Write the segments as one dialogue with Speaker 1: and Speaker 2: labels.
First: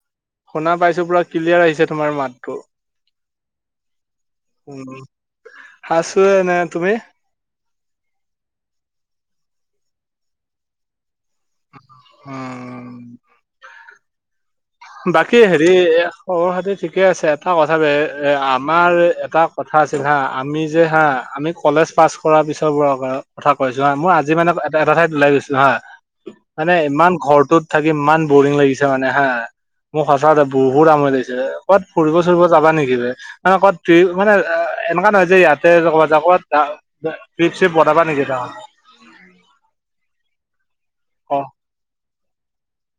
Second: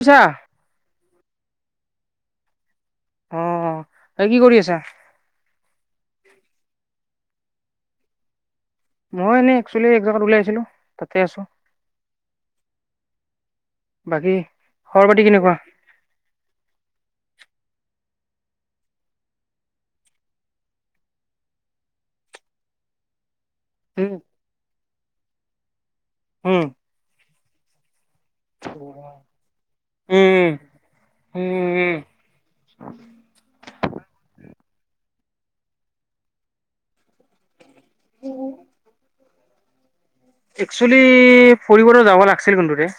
Speaker 1: বুইছা
Speaker 2: শুনা পাইছো পুৰা ক্লিয়াৰ আহিছে তোমাৰ মাতটো।
Speaker 1: উম।
Speaker 2: উম হাছো এনে তুমি?
Speaker 1: মই এনেই একচুৱেলি এক জেগাত ওলাই আছিলো। তা
Speaker 2: উম।
Speaker 1: বাকী খবৰ পাতি
Speaker 2: বাকী
Speaker 1: কেনেকুৱা
Speaker 2: হেৰি এ সৰু খাতি ঠিকে আছে, এটা কথা এ এ আমাৰ এটা কথা আছিল হা, আমি যে হা আমি কলেজ পাছ কৰাৰ পিছৰব আৰু কথা কৈছো হা, মই
Speaker 1: উম
Speaker 2: আজি মানে এটা ঠাই ওলাই গৈছো হা,
Speaker 1: উম
Speaker 2: মানে ইমান ঘৰটোত থাকি ইমান বৰিং লাগিছে মানে হা। মোক সঁচা কথা
Speaker 1: উম
Speaker 2: বহুত আমৰি লাগিছে, ক'ত
Speaker 1: উম
Speaker 2: ফুৰিব চুৰিব যাবা নেকি ব মানে ক'ত টুই মানে এনেকা নহয় যে ইয়াতে লগত যাব চে বতাবা নেকি ত?
Speaker 1: একচেলি ফুৰিবো যাব লাগিছিল কোনটো দে?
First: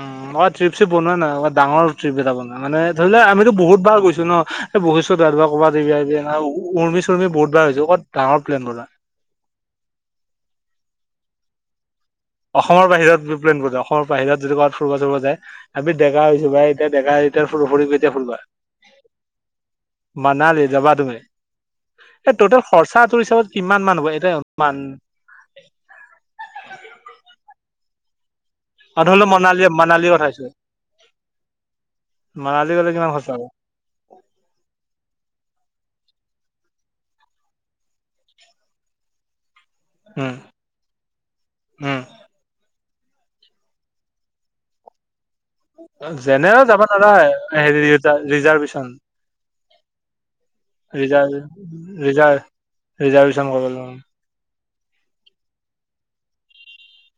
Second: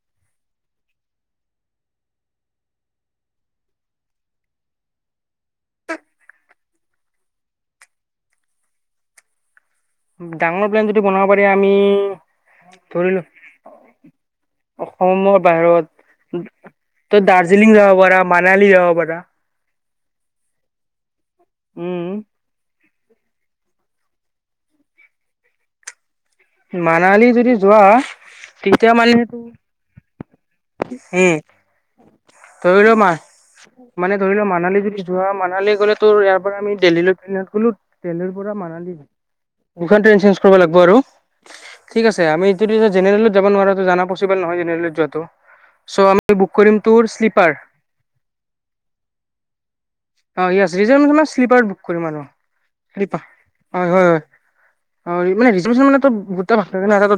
Speaker 2: অ মই ট্ৰিপ -চিপ বনোৱা নাই ডাঙৰ ট্ৰিপ এটা বনোৱা মানে ধৰি লোৱা আমিতো বহুত বাৰ গৈছো ন পুহীছো দেব ক'ৰবাত দিবিমবি ন উৰমি চৰ্মি বহুত বাৰ হৈছে ক'ত ডাঙৰ প্লেন বনায়। [unintelligible]
Speaker 1: ডাঙৰ প্লেন যদি বনাব পাৰি আমি
Speaker 2: অসমৰ
Speaker 1: ধৰিলো
Speaker 2: বাহিৰত বিপ্লেন বনোৱা অসমৰ বাহিৰত যদি ক'ৰবাত ফুৰিব চুৰিব
Speaker 1: অসমৰ
Speaker 2: যায়,
Speaker 1: বাহিৰত
Speaker 2: আমি ডেকা হৈছো ভাই এতিয়া ডেকা
Speaker 1: তই
Speaker 2: এতিয়া
Speaker 1: দাৰ্জিলিং যাব পাৰা, মানালী যাব পাৰা।
Speaker 2: মানালি যাবা তুমি,
Speaker 1: উম
Speaker 2: এই টোতেল খৰ চা তোৰ হিচাপত কিমান মানুহ হ'ব এটাই অনুমান
Speaker 1: মানালী যদি যোৱা, তেতিয়া
Speaker 2: অ',
Speaker 1: মানে
Speaker 2: ধৰি লও
Speaker 1: সেইটো
Speaker 2: মনালী মানালীৰ কথা কৈছো।
Speaker 1: হুম।
Speaker 2: মানালী
Speaker 1: ধৰি
Speaker 2: গ'লে
Speaker 1: লোৱা মা
Speaker 2: কিমান খৰচা হ'ব
Speaker 1: মানে ধৰি লোৱা মানালী যদি যোৱা মানালী গলে তোৰ ইয়াৰ পৰা আমি দিল্লীলৈ ট্ৰেনত গ'লো, দেল্লিৰ পৰা মানালী দুখন ট্ৰেইন
Speaker 2: উম,
Speaker 1: চেঞ্জ কৰিব লাগিব আৰু
Speaker 2: উম।
Speaker 1: ঠিক আছে আমি [inaudible] জেনেৰেল যাব নোৱৰা জানা পচিবল নহয় জেনেৰেলত যোৱাটো। চ' আমি বুক
Speaker 2: জেনেৰেলত
Speaker 1: কৰিম
Speaker 2: যাব
Speaker 1: তোৰ
Speaker 2: নোৱাৰা,
Speaker 1: শ্লিপাৰ
Speaker 2: হেৰি ৰিজা ৰিজাৰ্ভেচন।
Speaker 1: অ ইয়েচ ৰিজাৰ্ভচনত শ্লীপাৰ বুক কৰিম আৰু।
Speaker 2: ৰিজাৰ্ভ
Speaker 1: কৃপা
Speaker 2: ৰিজাৰ্ভেশ্যন কৰিব
Speaker 1: অ
Speaker 2: লাগিব।
Speaker 1: হয় হয়। অ মানেজ মানুত ভ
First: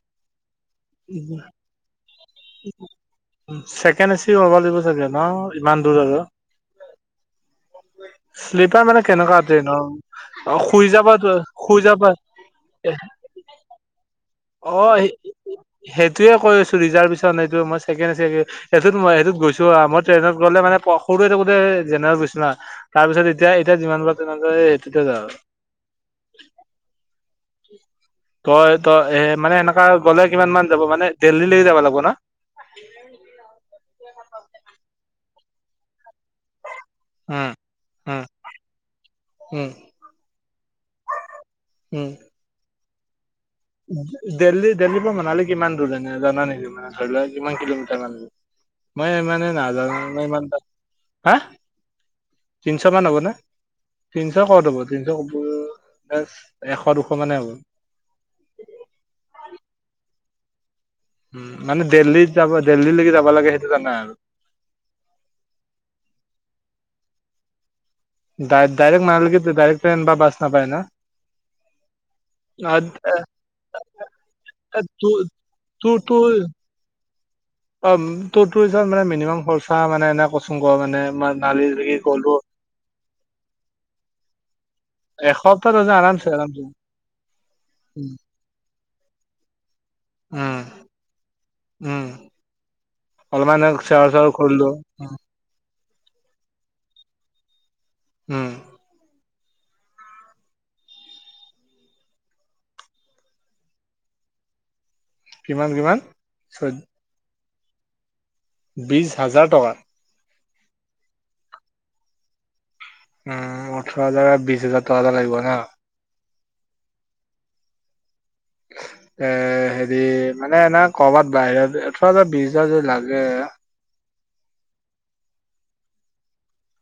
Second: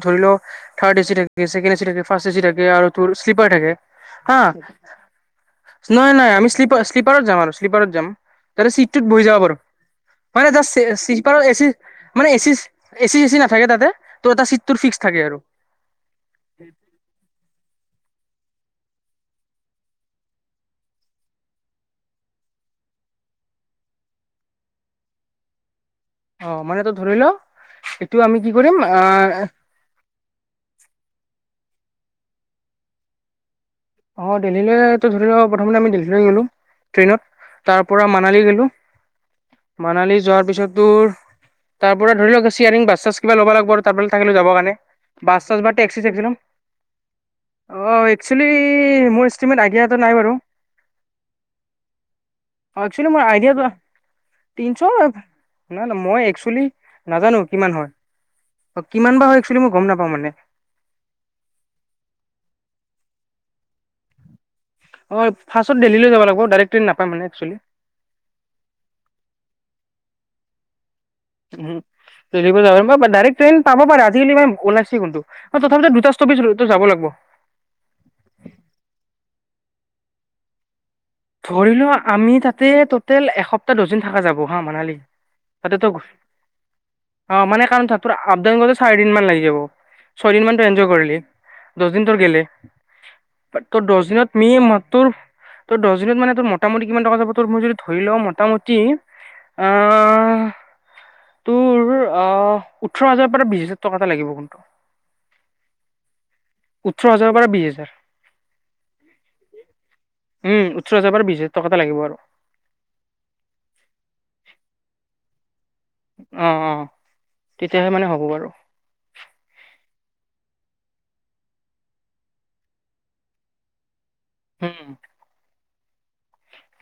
Speaker 1: ধৰি ল [unintelligible] থাৰ্ড এচি থাকে, ছেকেণ্ড এচি থাকে, ফাচৰ্ট এচি থাকে আৰু তোৰ স্লিপাৰ থাকে
Speaker 2: ছেকেণ্ড এচি
Speaker 1: হা।
Speaker 2: ল'ব লাগিব চাগে ন ইমান দূৰ
Speaker 1: নাই
Speaker 2: আৰু
Speaker 1: নাই আমি শ্লিপা শ্লিপাৰত যাম আৰু শ্লীপাৰত যাম তাতে
Speaker 2: শ্লিপাৰ মানে
Speaker 1: চিটটোত বহি যাব
Speaker 2: কেনেকুৱা
Speaker 1: পাৰু।
Speaker 2: ট্ৰেইনৰ
Speaker 1: হয় নে
Speaker 2: অ
Speaker 1: জাচ
Speaker 2: শুই যাবা তো
Speaker 1: শ্লিপাৰত এচি
Speaker 2: শুই যাবা
Speaker 1: মানে, এচি এচি চেচি নাথাকে তাতে? ত' এটা চিট তোৰ
Speaker 2: অ
Speaker 1: ফিক্স থাকে আৰু
Speaker 2: সেইটোয়ে কৈ আছো ৰিজাৰ্ভেচন সেইটো মই ছেকেণ্ড ছেকেণ্ড সেইটোত মই সেইটোত গৈছো, মই ট্ৰেইনত গ'লে মানে সৰু হৈ থাকোতে জেনেৰেলত গৈছো, তাৰপিছত এতিয়া এ যিমান পাৰ ট্ৰেনত যাওঁ তেতিয়া সেইটোতে যাওঁ আৰু।
Speaker 1: অ মানে তই ধৰি ল এইটো আমি কি
Speaker 2: তই
Speaker 1: কৰিম
Speaker 2: তই এ
Speaker 1: আহ
Speaker 2: মানে এনেকা গ'লে কিমান মান যাব মানে দেল্লি লৈ যাব লাগব না?
Speaker 1: অ দেলহীলৈ ধৰি লও প্ৰথম আমি দেল্লিলৈ গলো। ট্ৰেইনত
Speaker 2: উম
Speaker 1: তাৰ পৰা
Speaker 2: উম
Speaker 1: মানালী গলোঁ।
Speaker 2: উম
Speaker 1: মানালী যোৱাৰ পিছত তোৰ, তাৰ
Speaker 2: উম
Speaker 1: পৰা ধৰি লওক চিয়াৰিং বাছ চাছ কিবা ল'ব লাগিব আৰু তাৰ থাকিলো যাব
Speaker 2: দেল্লী
Speaker 1: কাৰণে,
Speaker 2: দেল্লীৰ পৰা
Speaker 1: বাছ
Speaker 2: মনালী
Speaker 1: চাব
Speaker 2: কিমান
Speaker 1: বা
Speaker 2: দূৰ
Speaker 1: টেক্সি
Speaker 2: এনে
Speaker 1: চেক্সি লম
Speaker 2: জানা নেকি মানে ধৰি লোৱা কিমান কিলোমিটাৰ মান
Speaker 1: অ। চুলি
Speaker 2: মই ইমানে নাজানো ইমানটা হা
Speaker 1: অ
Speaker 2: তিনশ মান
Speaker 1: একচেলি
Speaker 2: হ'ব
Speaker 1: মোৰ
Speaker 2: নে
Speaker 1: আইডিয়াটা
Speaker 2: তিনশ ক'ত হ'ব তিনশ ক'ব
Speaker 1: তিনিশ না না মই একচেলি
Speaker 2: এশ দুশ মানে
Speaker 1: নাজানো
Speaker 2: হ'ব
Speaker 1: কিমান হয়। অ কিমান বাৰ হয় একচেলি মই গম নাপাওঁ মানে
Speaker 2: উ ম মানে দিল্লী যাব দিল্লীলৈকে যাব লাগে সেইটো জানা
Speaker 1: অ ফাৰ্চত দেল্লীলৈ যাব লাগিব ডাইৰেক্ট ট্ৰেইন নাপায় মানে একচুৱেলি
Speaker 2: ডাই ডাইৰেক্ মালিকি ডাইৰেক্ ট্ৰেন বা বাছ নাপায় না
Speaker 1: উহু দেল্লীৰ পৰা যাব ডাৰেক্ট ট্ৰেইন পাব পাৰে আজিকালি ম ওলাইছে
Speaker 2: তোৰ
Speaker 1: কোনটো তথাপি দুটা
Speaker 2: তোৰ
Speaker 1: ষ্টপিচ যাব লাগব।
Speaker 2: অ টু টু হিচাপত মানে মিনিমাম খৰচা মানে এনে কচোন ক মানে
Speaker 1: ধৰি লোৱা
Speaker 2: মানালীলৈকে গ'লো
Speaker 1: আমি তাতে টোটেল এসপ্তাহ দহ দিন থকা যাব হা মানালি
Speaker 2: এসপ্তাহ
Speaker 1: তাতে ত
Speaker 2: দুদিন আৰামছে আৰামছে
Speaker 1: অ মানে কাৰণ
Speaker 2: উম
Speaker 1: তুৰ আব ডাউন চাৰি দিন মান লাগি যাব ছয় দিন মান
Speaker 2: উম
Speaker 1: ইনজয় কৰিলি দহ
Speaker 2: উম,
Speaker 1: দিন তোৰ গেলে।
Speaker 2: অলপমান
Speaker 1: তোৰ দহ
Speaker 2: চেয়াৰ চেয়াৰ
Speaker 1: দিনত মি
Speaker 2: কৰিলো
Speaker 1: মহ তোৰ তোৰ দহ মানে মোটামুটি কিমান টকা যাব মই যদি ধৰি লও
Speaker 2: উম
Speaker 1: মোটামুটি অ তোৰ আহ ওঠৰ হাজাৰৰ পৰা বিশ হাজাৰ টকা এটা লাগিব কিন্তু
Speaker 2: কিমান কিমান চৈ
Speaker 1: ওঠৰ হাজাৰৰ পৰা বিশ হাজাৰ
Speaker 2: বিশ হাজাৰ টকা
Speaker 1: উম ওঠৰ হাজাৰ পৰা বিশ হাজাৰ টকা এটা লাগিব আৰু
Speaker 2: উম ওঠৰ হাজাৰ বিশ হাজাৰ টকা এটা লাগিব ন
Speaker 1: অ অ তেতিয়াহে মানে হ'ব বাৰু
Speaker 2: এ হেৰি মানে এনে কৰবাত বাহিৰত ওঠৰ হাজাৰ বিশ হাজাৰ যদি লাগে।
Speaker 1: হম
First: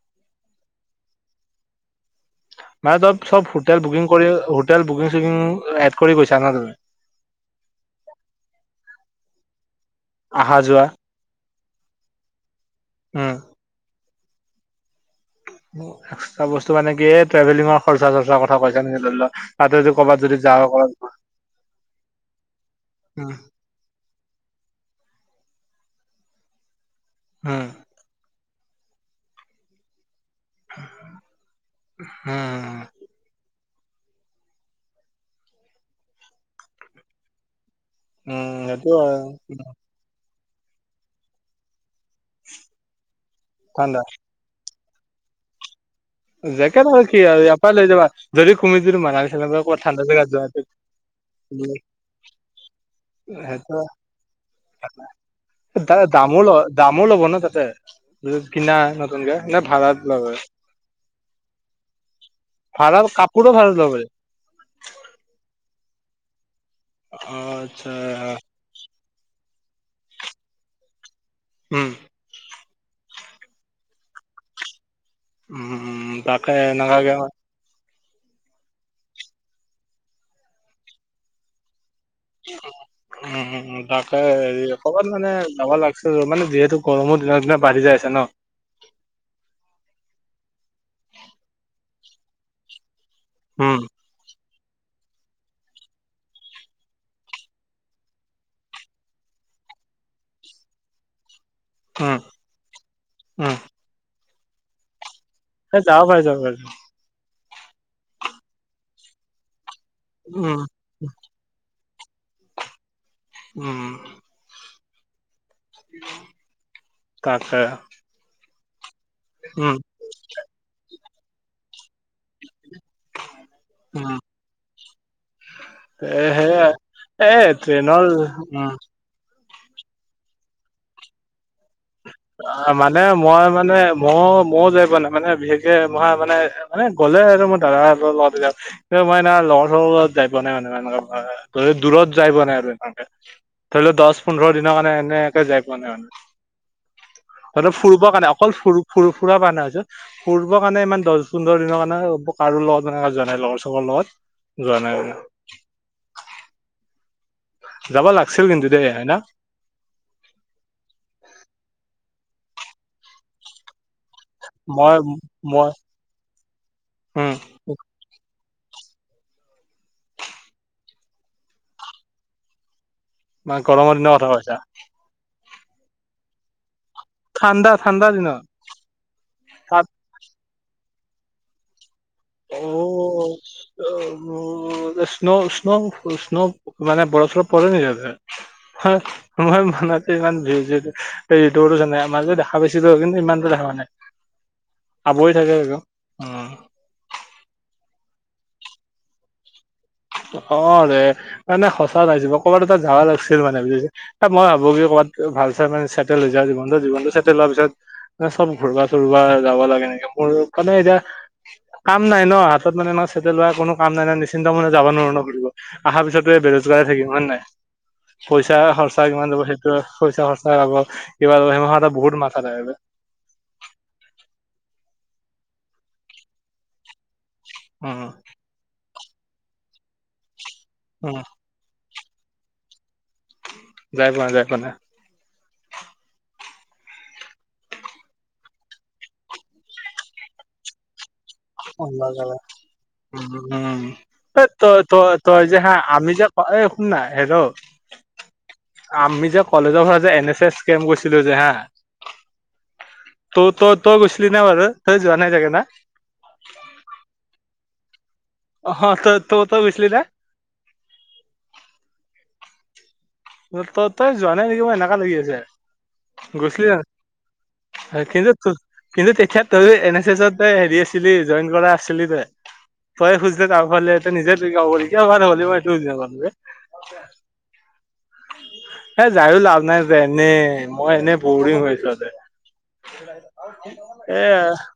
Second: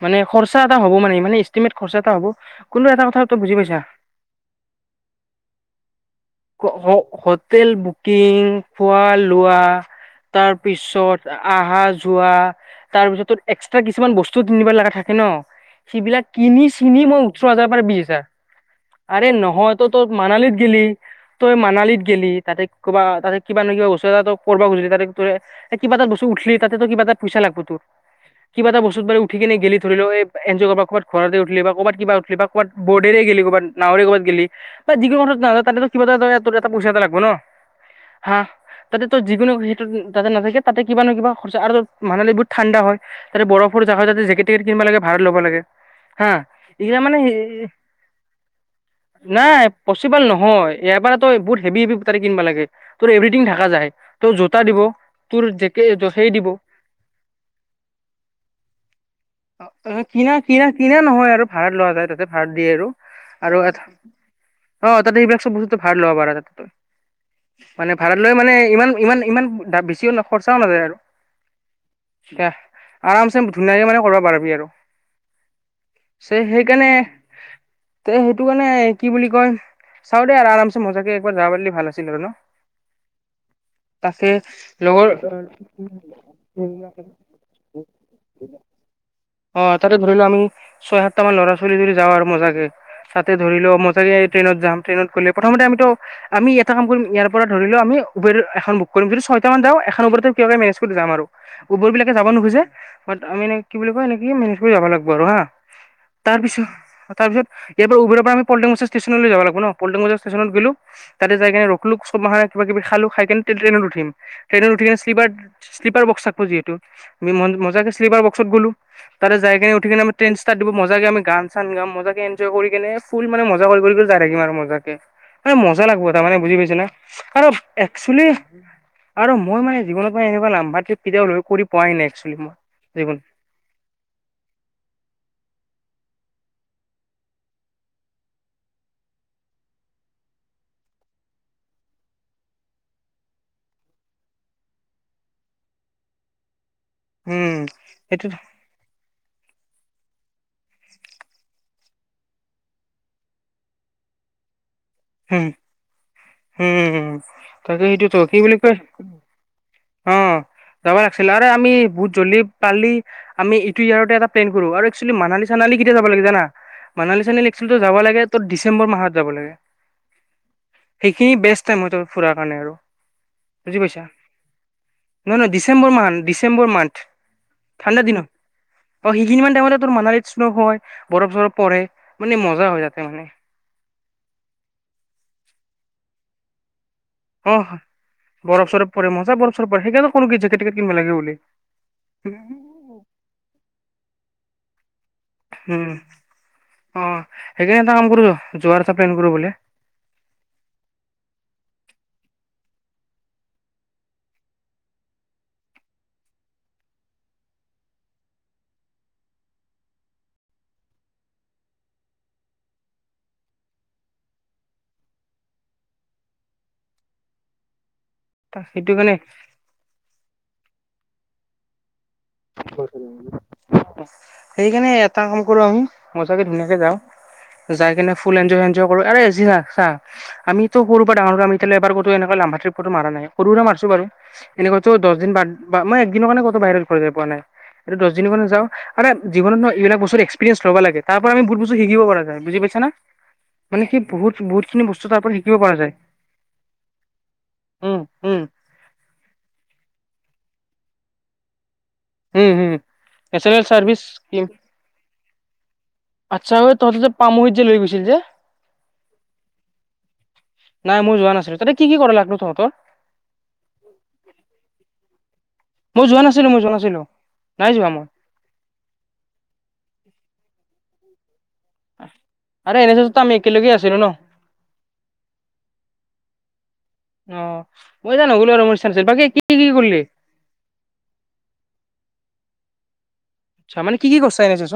Speaker 1: মানে খৰচা এটা হ'ব মানে মানে এষ্টিমেট খৰচা এটা হ'ব। কোনো
Speaker 2: মানে
Speaker 1: এটা
Speaker 2: ত
Speaker 1: কথা তই
Speaker 2: চব
Speaker 1: বুজি পাইছা
Speaker 2: হোটেল বুকিং কৰি হোটেল বুকিং চুকিং এড কৰি গৈছ-
Speaker 1: হোটেল বুকিং খোৱা লোৱা।
Speaker 2: আহা যোৱা
Speaker 1: তাৰপিছত আহা যোৱা
Speaker 2: উম,
Speaker 1: তাৰপিছত এক্সট্ৰা কিছুমান বস্ত- তিনিবাৰ লগে থাকে ন সেইবিলাক
Speaker 2: এক্সট্ৰা
Speaker 1: কিনি
Speaker 2: বস্তু মানে
Speaker 1: চিনি
Speaker 2: কি
Speaker 1: মই ওঠৰ হাজাৰ
Speaker 2: ট্ৰেভেলিঙৰ
Speaker 1: পৰা বিশ
Speaker 2: খৰ্চা
Speaker 1: হাজাৰ
Speaker 2: চৰ্চা কথা কৈছ নেকি ধৰি
Speaker 1: আৰে
Speaker 2: লোৱা
Speaker 1: নহয়
Speaker 2: তাতে
Speaker 1: তই
Speaker 2: যদি
Speaker 1: তই
Speaker 2: ক'বাত যদি
Speaker 1: মানালীত
Speaker 2: যাওঁ।
Speaker 1: গেলি
Speaker 2: [unintelligible]
Speaker 1: তই মানালিত গেলি তাতে কবা তাতে কিবা নহয় কিবা বস্তু এটা টোক কৰবা গলি তাত ত কিবা এটা বস্তু উঠলি তাতেটো কিবা এটা পইচা লাগব
Speaker 2: উম,
Speaker 1: তো কিবা এটা বস্তু বাৰু ঠিকেই গেলি ধৰি লও এই এনজয় কৰবা কৰ'বাত উঠিলি বা কবাত কিবা ক'বাত
Speaker 2: উম,
Speaker 1: বৰ্ডেৰে গেলি ক'বাত নাৱৰৰি ক'বাত গলি যিকোন ক না তো কিবা এটা এটা পইচা এটা লাগব ন হা
Speaker 2: উম, সেইটো
Speaker 1: তাতে
Speaker 2: হয়
Speaker 1: তোৰ যিকোনো সেইটো তাতে নাথাকি তা কিবা নো কিবা খৰচা আৰু মানুহ বহু ঠাণ্ডা হয় তাতে বৰফৰ
Speaker 2: ঠাণ্ডা
Speaker 1: জেগা যা জেকেট টেকেট কিনবা লাগে ভাড়াত লব লাগে। হা
Speaker 2: জেকেট
Speaker 1: এইগিলা
Speaker 2: আৰু কি
Speaker 1: মানে
Speaker 2: আৰু ইয়াৰ পৰা লৈ যাবা যদি তুমি যদি মানালী চানালী
Speaker 1: নাই
Speaker 2: ক'ৰবাত ঠাণ্ডা
Speaker 1: পচিবল
Speaker 2: জেগাত যোৱা
Speaker 1: নহয় এবাৰ তই বহুত হেভি তাৰে কিনিবা লাগে তোৰ এভথিং থকা
Speaker 2: সেইটো
Speaker 1: যাই তোৰ জোতা দিব তোৰ জেকেট
Speaker 2: দামো ল দামো ল'ব ন তাতে কিনা নতুনকে নে
Speaker 1: অ
Speaker 2: ভাড়াত
Speaker 1: কিনা
Speaker 2: লয়
Speaker 1: কিনা কিনা নহয় ভাড়াত লোৱা যায় তাতে ভাড়াত দিয়ে আৰু
Speaker 2: কাপোৰো
Speaker 1: আৰু এ
Speaker 2: ভাড়াত ল'ব পাৰি
Speaker 1: অ তাতে এইবিলাক চব বস্তু ভাড়াত ল'ব পাৰ তই
Speaker 2: অ
Speaker 1: মানে
Speaker 2: আচ্ছা
Speaker 1: ভাড়াত লৈ মানে ইমান ইমান ইমান বেছিও খৰচাও নাযায় আৰু
Speaker 2: উম
Speaker 1: এয়া আৰাম চে ধুনীয়াকে মানে কৰিবা পাৰিবি আৰু
Speaker 2: উম
Speaker 1: চ
Speaker 2: তাকে
Speaker 1: সেইকাৰণে
Speaker 2: এনকাকে
Speaker 1: তে সেইটো কাৰণে কি বুলি কয় চাও দে আৰামছে মজাকে একবাৰ যাব পাৰিলে ভাল আছিল আৰু ন
Speaker 2: উমম তাকে হেৰি
Speaker 1: লগৰ
Speaker 2: অকমান মানে যাব লাগিছিল মানে যিহেতু গৰমৰ দিনক দিনে বাঢ়ি যায়। আছে ন?
Speaker 1: অ তাতে ধৰি লোৱা আমি ছয়, সাতটা মান ল'ৰা-ছোৱালী যদি যাওঁ আৰু মজাকে। তাতে ধৰিলো
Speaker 2: উম
Speaker 1: মই ছাগে এই ট্ৰেইনত যাম। ট্ৰেইনত গ'লে প্ৰথমতে আমিটো আমি এটা কাম কৰিম। ইয়াৰ পৰা ধৰি লও আমি উবেৰ এখন বুক কৰিম। যদি ছয়টা মান যাও এখন উবেৰতে কিবাকে মেনেজ কৰি যাম আৰু। উবেৰ বিলাকে
Speaker 2: উম
Speaker 1: যাব নোখোজে। বাট আমি
Speaker 2: উম
Speaker 1: এনে কি বুলি কয় এনেকে মেনেজ কৰি যাব লাগিব। কৰোঁ হা
Speaker 2: এই যাব পাৰি যাব
Speaker 1: তাৰ
Speaker 2: পাৰি
Speaker 1: পিছত তাৰপিছত ইয়াৰ পৰা উবেৰৰ পৰা আমি পল্টন বজাজ ষ্টেচনলৈ যাব লাগব ন? পল্টন বজাৰ ষ্টেচনত
Speaker 2: উম
Speaker 1: গেলো। তাতে যাই কি ৰ চব মাহে কিবা কিবি খালো। খাই কিনে
Speaker 2: উম
Speaker 1: ট্ৰেইনত উঠি। ট্ৰেইনত উঠি কিনে শ্লিপাৰ শ্লিপাৰ বক্স থাকব যিহেটো
Speaker 2: তাকে
Speaker 1: মজাকে শ্লিপাৰ বক্সত গ'লো। তাতে যাই কিনে
Speaker 2: উম
Speaker 1: উঠি কিনে আম ট্ৰেন ষ্টাৰ্ট দিব। মজাকে আমি গান-চান গাম। মজাকে এনজয় কৰি কেনে শুই মানে মজা কৰি কৰি
Speaker 2: উম
Speaker 1: যাই থাকিম আৰু মজাকে। ম মজা লাগব তাৰ
Speaker 2: এ
Speaker 1: মানে বুজি পাইছ
Speaker 2: সেয়াই
Speaker 1: না।
Speaker 2: এ
Speaker 1: আৰু
Speaker 2: ট্ৰেইনৰ
Speaker 1: একচেলি
Speaker 2: উম
Speaker 1: আৰু মই মানে জীৱনত ম এনেকুৱা লাম্বা ট্ৰিপ কেতিয়াও লৈ কৰি পোৱাই নাই এক্চলি। মই
Speaker 2: অ'
Speaker 1: জীৱ
Speaker 2: মানে মই ময়ো যাই পোৱা নাই। মানে বিশেষকে মই মানে মানে গ'লে আৰু মই দাদাৰ লগত যাও। মই এনা লগৰ চগৰ লগত জাই পোৱা নাই মানে এ দূৰত যাই ব নাই আৰু এনেকে। ধৰি ল দছ, পোন্ধৰ দিনৰ কাৰণে এনেকে যাই পোৱা নাই মানে।
Speaker 1: উম
Speaker 2: অকল ফুৰিবৰ
Speaker 1: সেইটো
Speaker 2: কাৰণে অকল ফুৰ-ফুৰ ফুৰা পা না যত ফুৰব কাৰণে ইমান দছ, পোন্ধৰ দিনৰ কাৰণে কাৰো লগত এনেকে যোৱা নাই লগৰ-ছগৰ লগত। যোৱা নাই মানে
Speaker 1: হুম, হুম। তাকে
Speaker 2: যাব
Speaker 1: সেইটোতো কি
Speaker 2: লাগছিল
Speaker 1: বুলি
Speaker 2: কিন্তু
Speaker 1: কৈ
Speaker 2: দেই হয় না
Speaker 1: অ, যাব লাগিছিল। আৰে আমি জ্বলি পালি আমি সিটো ইয়াৰতে এটা প্লেন কৰো আৰু
Speaker 2: মই
Speaker 1: একচিয়েলি মানালী-
Speaker 2: মই
Speaker 1: চানালী কেতিয়া যাব লাগে জানা,
Speaker 2: উম
Speaker 1: মানালী-চানালী একচুলি যাবা লাগে তত ডিচেম্বৰ মাহত যাব লাগে। সেইখিনি বেষ্ট টাইম হয় ত ফুৰাৰ কাৰণে আৰু।
Speaker 2: মানে
Speaker 1: বুজি
Speaker 2: গৰমৰ
Speaker 1: পাইছা?
Speaker 2: দিনৰ কথা কৈছা?
Speaker 1: নহয় নহয় ডিচেম্বৰ মান্থ, ডিচেম্বৰ মান্থ।
Speaker 2: ঠাণ্ডা
Speaker 1: ঠাণ্ডাৰ
Speaker 2: ঠাণ্ডা
Speaker 1: দিনত। অ সেইখিনি মান
Speaker 2: তাত
Speaker 1: টাইমতে তোৰ মানালীত হয়, বৰফ-চৰফ পৰে, মানে মজা হয় যাতে মানে।
Speaker 2: স্ন-স্ন-স্ন মানে বৰফ- চৰফ
Speaker 1: অ' বৰফ চৰফ
Speaker 2: পৰে,
Speaker 1: পৰে মজা বৰফ
Speaker 2: মই
Speaker 1: চৰফ পৰে সেইকাৰণে
Speaker 2: মনতে
Speaker 1: ক'লো
Speaker 2: ইমান
Speaker 1: কি জেকেট তেকেট কিনিব লাগে বুলি।
Speaker 2: [unintelligible] মাজত দেখা পাইছিলো কিন্তু ইমানতো দেখা হোৱা নাই। আৱৰি থাকে আকৌ,
Speaker 1: উম।
Speaker 2: অ।
Speaker 1: অ এটা কাম কৰ য জুৱাৰ [unintelligible]
Speaker 2: অ, ৰে মানে সঁচা নাই য ক'ৰবাত তাত জাগা লাগিছিল মানে বুজছে ত মই ভাবো কি মই ভাল চাই মানে চেটেল হৈ য জীৱনটো জীৱনটো ছেটেল হোৱাৰ পিছত ম চব ঘূৰবা চুৰবা যাব লাগে। এনেকে মোৰ মানে এতিয়া কাম নাই ন হাতত মানে ছেটেল হোৱা কোনো কাম নাই ন নিশ্চিন্ত মানে যাব নোওৰো ন ঘূৰিব। আহাৰ পিছতটো বেৰোজগাৰ থাকিম। হয় নে নাই। পইচা
Speaker 1: সেইটো
Speaker 2: খৰচা
Speaker 1: কাৰণে
Speaker 2: কিমান দব সেইটোৱে পইচা খৰচা হব কিবা সেইমাহৰ এটা বহুত মাথা থাকে বে।
Speaker 1: সেইকাৰণে এটা কাম কৰো আমি মজাকে ধুনীয়াকে যাওঁ। যাই
Speaker 2: উম
Speaker 1: কিনে ফুল এনজয় এনজয় কৰো। [unintelligible] চা আমিটো কৰো বা
Speaker 2: উম
Speaker 1: ডাঙৰ আমি এবাৰ কতো ত এনেকে লম্বা ট্ৰিপত কতো মৰা নাই। সৰু সুৰা মাৰছো বাৰু।
Speaker 2: যাই পোৱা নাই যাই পোৱা নাই।
Speaker 1: এনেকতো দছ দিন বা মই এক দিন কাৰণে কতো বাহিৰত ঘ পোৱা নাই। এতিয়া দছ দিনৰ কাৰণে যাওঁ। আৰে জীৱনত এই বিলাক বস্তু এক্সপিৰিয়েঞ্চ ল'ব লাগে। তাৰ পৰা আমি বহুত বস্তু শিকিব পৰা যায়, বুজি পাইছানে?
Speaker 2: উম উম
Speaker 1: বহুত
Speaker 2: এই তই
Speaker 1: বহুতখিনি বস্তু
Speaker 2: তই
Speaker 1: তাৰ পৰা
Speaker 2: তই
Speaker 1: শিকিব
Speaker 2: যে
Speaker 1: পৰা যায়।
Speaker 2: [unintelligible] এই শুন না।
Speaker 1: উম উম
Speaker 2: আমি যে কলেজৰ [unintelligible] কেম গৈছিলোঁ যে হা,
Speaker 1: উম হুম
Speaker 2: ত,
Speaker 1: নেচনেল
Speaker 2: তই
Speaker 1: চাৰ্ভিচ
Speaker 2: গৈছিলি নে
Speaker 1: স্কিম
Speaker 2: বাৰ যোৱা নাই ছাগে না।
Speaker 1: আচ্ছা তহঁতে যে পামুহিত যে লৈ গৈছিল যে।
Speaker 2: অ তই তই তই গৈছিলি না?
Speaker 1: নাই, মই যোৱা নাছিলো। তাতে কি-কি কৰালাক নো তহঁতক?
Speaker 2: তই, তই যোৱা নাই নেকি? মই এনেকুৱা লাগি আছে,
Speaker 1: মই যোৱা নাছিলো মই
Speaker 2: গৈছিলি
Speaker 1: যোৱা
Speaker 2: জা
Speaker 1: নাছিলো নাই যোৱা
Speaker 2: হয়,
Speaker 1: মই
Speaker 2: কিন্তু, কিন্তু তেতিয়া তই এন এছ এছতে হেৰি আ জইন কৰা আছিলি যে।
Speaker 1: আৰে এন এছ এছত
Speaker 2: তই
Speaker 1: আমি
Speaker 2: খুজিলে তাৰ
Speaker 1: একেলগে আছিলো
Speaker 2: ফাললে
Speaker 1: ন
Speaker 2: এ নিজে ত কাব নাল হ'লে মইটোুজিাপালোে। [unintelligible]
Speaker 1: অহ।
Speaker 2: এ, যায়ো লাভ নাই যে,
Speaker 1: কৰিলি
Speaker 2: এনেই মই এনেই বৰিং হৈছো তাতে। [unintelligible]
Speaker 1: আচছা মানে কি কি
Speaker 2: এ
Speaker 1: কৰি চা এনেছ ত।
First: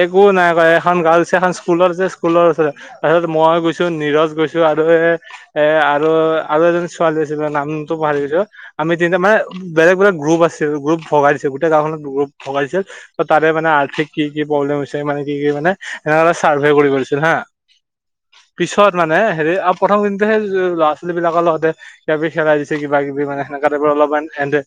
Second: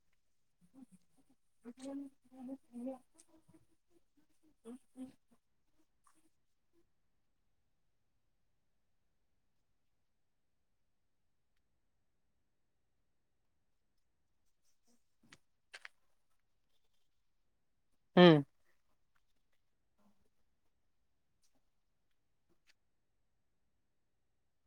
Speaker 2: একো নাই ক এখন গাৰ্লছে এখন স্কুলত আছে স্কুলৰ আছে তাৰপিছত মই গৈছো। নিৰজ গৈছো আৰু এ, এ আৰু আৰু এজন ছোৱালী আছিল নামটো পাহৰি গৈছো। আমি তিনিটা মানে বেলেগ-বেলেগ গ্ৰুপ আছিল গ্ৰুপ। ভগাই দিছে। গোটেই গাওখনত গ্ৰুপ ভগাই দিছে ত তাৰে মানে আৰ্থিক কি, কি প্ৰব্লেম হৈছে মানে কি কি মানে সেনে চাৰ্ভে কৰিছিল হা।
Speaker 1: উম
Speaker 2: পিছত মানে হেৰি আৰু প্ৰথম দিনতো সেই ল'ৰা-ছোৱালী বিলাকৰ লগতে কিবা খেলাই দিছে। কিবা-কিবি মানে সেনেকা অলপমান এ,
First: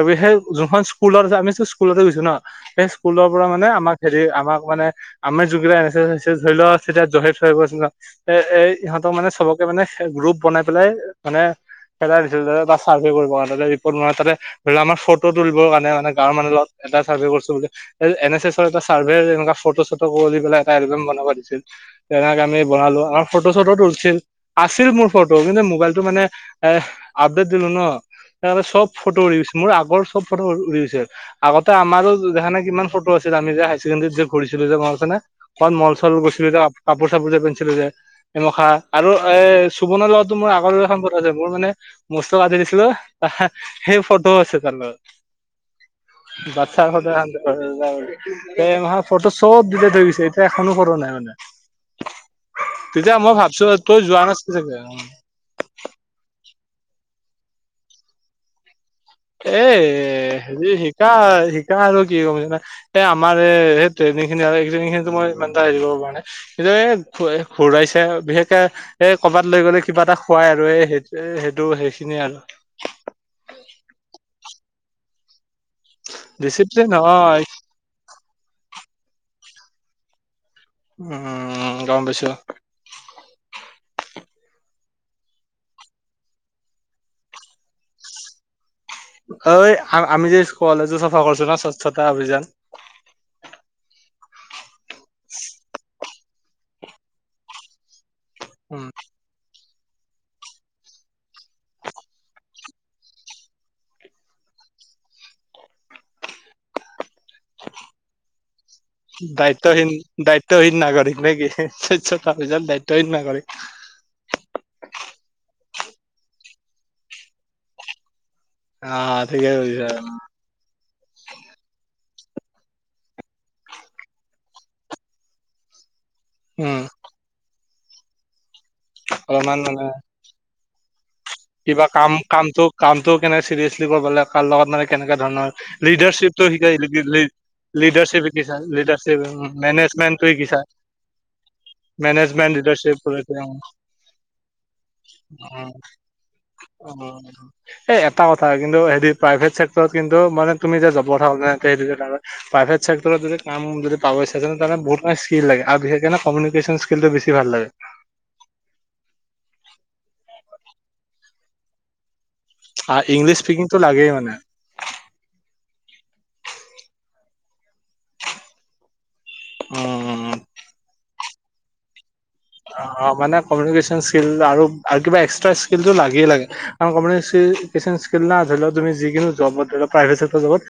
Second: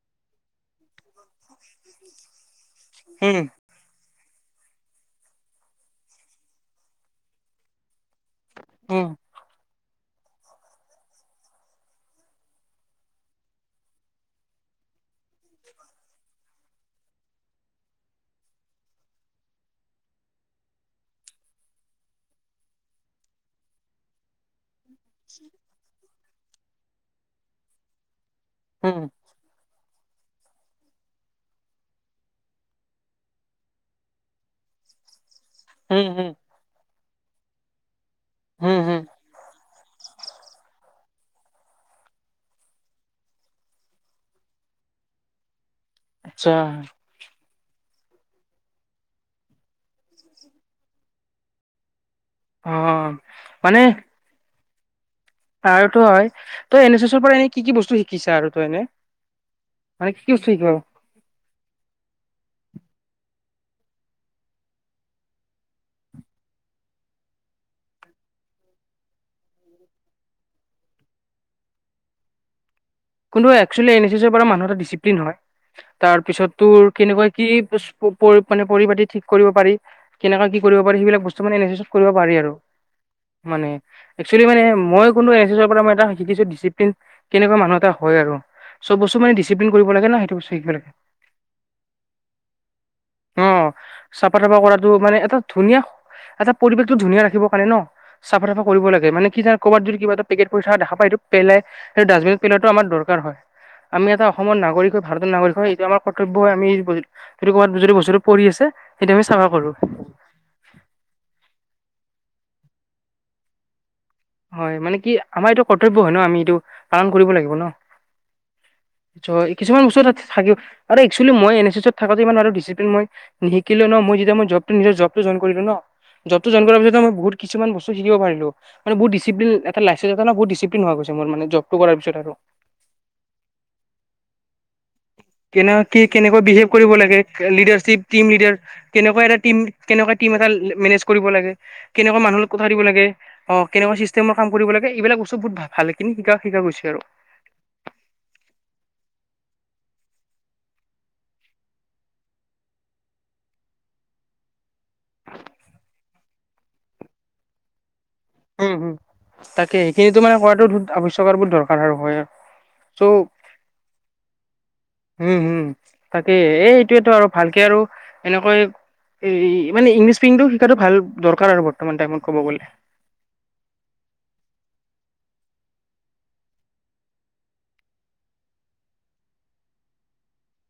Speaker 2: আৰু সেই যোনখন স্কুলত আমি স্কুলতে গৈছো ন, সেই স্কুলৰ
Speaker 1: উম
Speaker 2: পৰা মানে আমাক হেৰি আমাক মানে আমি জুনকেইটা আনিছো ধৰি লও। তেতিয়া জহ এ, এ
Speaker 1: উম
Speaker 2: ইহঁতক মানে চবকে মানে গ্ৰুপ বনাই পেলাই মানে খেলাই তাত চাৰ্ভে কৰিব ৰিপৰ্ট তাতে ধৰি লওঁ‌। আমাৰ ফটো তুলিবৰ কাৰণে মানে গাঁৱৰ মানুহ লগত। এটা চাৰ্ভে কৰিছো বোলে। এন এছ এছ এ, চাৰ্ভে এ ফটো চটো কৰি পেল এটা এলবাম বনাব দিছিল তেনেক আমি বনালো আমাৰ ফটো ফটো তছিল আছিল। মোৰ ফটো কিন্তু মোবাইলটো মানে এ আপডেট দিলো ন। সে চব
Speaker 1: উম
Speaker 2: ফটো উৰি গৈছে। মোৰ আগৰ চব ফটো উৰি গৈছে আগতে আমাৰো দেখানে কিমান ফটো আছ। আমি যে হাই ছেকেডাৰীত যে ঘূৰিছিলো যে মে মল
Speaker 1: উম
Speaker 2: চল
Speaker 1: উম
Speaker 2: গছিলো কাপোৰ চাপোৰ যে। যে এমখা
Speaker 1: উম উম
Speaker 2: আৰু এ চোবনৰ লগতো মোৰ আগৰ এখন। টো আছে মোৰ মানে মস্ত আাজি দিছিলো। সেই ফটোও আছে তাৰ লগত।
Speaker 1: আচ্ছা
Speaker 2: বাচ্ছাৰ সদায় শান্ত। এ মে ফটো চব দিলে থৈ গৈছে। এতিয়া এখনো ফটো নাই মানে।
Speaker 1: অ
Speaker 2: তেতিয়া মই ভাবছো তই যোৱা নাছিল [inaudible]
Speaker 1: আৰুটো হয় তই এন এছ এছৰ পৰা এনে কি কি বস্তু শিকিছা আৰু তই এনে।
Speaker 2: এ
Speaker 1: মানে কি কি বস্তু শিকিব
Speaker 2: হেৰি শিকা শিকা আৰু কি কমান এই আমাৰ। ট্ৰেনিং খিনিত মই ইমান এটা হে কৰিব পৰা নে ঘুৰাইছে। বিশেষকে এই কৰবাত লৈ গ'লে। কিবা এটা খোৱাই আৰু এই সেই সেইটো সেইখিনিয়ে আৰু
Speaker 1: কিন্তু একচুৱেল এন এছছৰ পৰা মানুহ এটা ডচিপ্লিন হয়। তাৰ পিছত তোৰ
Speaker 2: ডিচিপ্লিন
Speaker 1: কেনেকুৱা
Speaker 2: হয়
Speaker 1: কি পৰি মানে পৰিপতি ঠিক কৰিব পাৰি। কেনেকা কি কৰিব পাৰি। সেইবিলাক বস্তু মানে
Speaker 2: উম
Speaker 1: এ
Speaker 2: গম
Speaker 1: কৰিব
Speaker 2: পাইছো
Speaker 1: পাৰি আৰু মানে। একচেলি মানে মই কোনো এন এছ এছৰ পৰা মই এ শিকিছো। ডিচিপ্লিন কেনেকুৱা মানুহ এটা হয় আৰু। চব বস্তু মানে
Speaker 2: ঐ
Speaker 1: ডিচিপ্লিন কৰিব লাগে না
Speaker 2: আমি
Speaker 1: সেইটো
Speaker 2: যে
Speaker 1: বস্তু শিকিব লাগে
Speaker 2: কলেজো চফা কৰিছো ন। স্বচ্ছতা অভিযান।
Speaker 1: অ
Speaker 2: [unintelligible]
Speaker 1: চাফা চাফা কৰাটো মানে এটা ধুনীয়া এটা পৰিৱেশটো ধুনীয়া ৰাখিবৰ কাৰণে ন। চফা চাফা কৰিব
Speaker 2: উম
Speaker 1: লাগোনে কি জান ক'ৰবাত যদিবা এটােট পৰি এইটো পাই সেই ডাষ্টবিন পেলত ত আমাৰ দৰকাৰ হয়। আমি এটা অসমৰ নাগৰিক হয় ভাৰতৰ নাগৰিক হয় এইটো আমাৰ কৰ্তব্য হয়। আমি যিটো ক'ৰবাত যদি বস্ততোপৰি আছে। সেইটো আমি চাফা কৰো
Speaker 2: দায়িত্বহীন দায়িত্বহীন নাগৰিক নে কি [inaudible] তাপিছ দায়িত্বহীন নাগৰিক
Speaker 1: হয় মানে কি আমাৰ এইটো কৰ্তব্য হয় ন। আমি এইটো পালন কৰিব লাগিব ন।
Speaker 2: অ
Speaker 1: ছ
Speaker 2: ঠিকে
Speaker 1: কিছুমান
Speaker 2: কৈছা
Speaker 1: বতৰ থাকি আৰু একচুৱেলি মই এন এছছত থাকোঁ‌তে ইমান আৰু ডচিপ্লিন মই নিশিকিলো ন মই যেতি মইব নি জবটো জইন কৰিলো ন। যবটো জইন কৰ
Speaker 2: উম
Speaker 1: পিছ মইহুত কিছুমানবস্তু শিকিব পাৰিলো মান বহুত ডচিপলিন
Speaker 2: অলপমান
Speaker 1: এটা
Speaker 2: মানে
Speaker 1: লত।
Speaker 2: কিবা কাম কামটো কামটো কেনে চিৰিয়াছলি কৰিব লাগে কাৰ লগত মানে কেনেককা ধৰণৰ
Speaker 1: কেনে কি কেনেকৈ
Speaker 2: লিডাৰশ্বিপতটো
Speaker 1: বিহেভ
Speaker 2: শিকাই
Speaker 1: কৰিব লাগে
Speaker 2: লিডাৰশ্বিপ
Speaker 1: টিম
Speaker 2: শিক
Speaker 1: লিডাৰ
Speaker 2: লিডাৰশ্বিপ
Speaker 1: কেনেকুৱা এটা টিম
Speaker 2: মেনেজ
Speaker 1: কেনেকুৱা টিম এটা মেনেজ কৰিব লাগে। কেনেকুৱা মানুহ লগত
Speaker 2: মেনেজমেন্ট
Speaker 1: কথা দিব
Speaker 2: লিডাৰশ্বিপ
Speaker 1: লাগে অ' কেনেকুৱা চিষ্টেমৰ কাম কৰিব লাগে। এইবিলাক বস্তু ভাল হয় কিন্তু।
Speaker 2: অ এই এটা কথা কিন্তু হে প্ৰাইভেট চে। কিন্ত মানে তুমি যে জবৰ প্ৰাইভেট চেকটৰত যদি কাম যদি পাবা। বহুত ম স্কিল লাগে আৰু বিশেষে কমিউনিকেশ্যন স্কিলটো বেছি ভাল লাগে।
Speaker 1: উম উম তাকে সেইতো মানে কৰাটোত আৱশ্যয়ক ব দৰকাৰ হয় আৰু।
Speaker 2: আৰু ইংলিছ স্পিকিংটো লাগে মানে।
Speaker 1: উম, হুম, তাকে এই এইটোৱেতো আৰু ভালকে আৰু এনেকৈ। এই মানে ইংলিছ
Speaker 2: উম
Speaker 1: স্পিকিং টো শিকাটো ভাল দৰকাৰ আৰু বৰ্তমান টাইমত। ক'ব গ'লে।
Speaker 2: অ অ মানে। কমিউনিকেশ্যন স্কিল আৰু কিবা এক্সট্ৰা স্কিলটো লাগিয়েই লাগে কাৰণ কমিউনিকেশেশ্যন স্কিল না। ধ লও তুম যিকিনো জব ধৰি লও প্ৰাইভট কেটৰ জবত।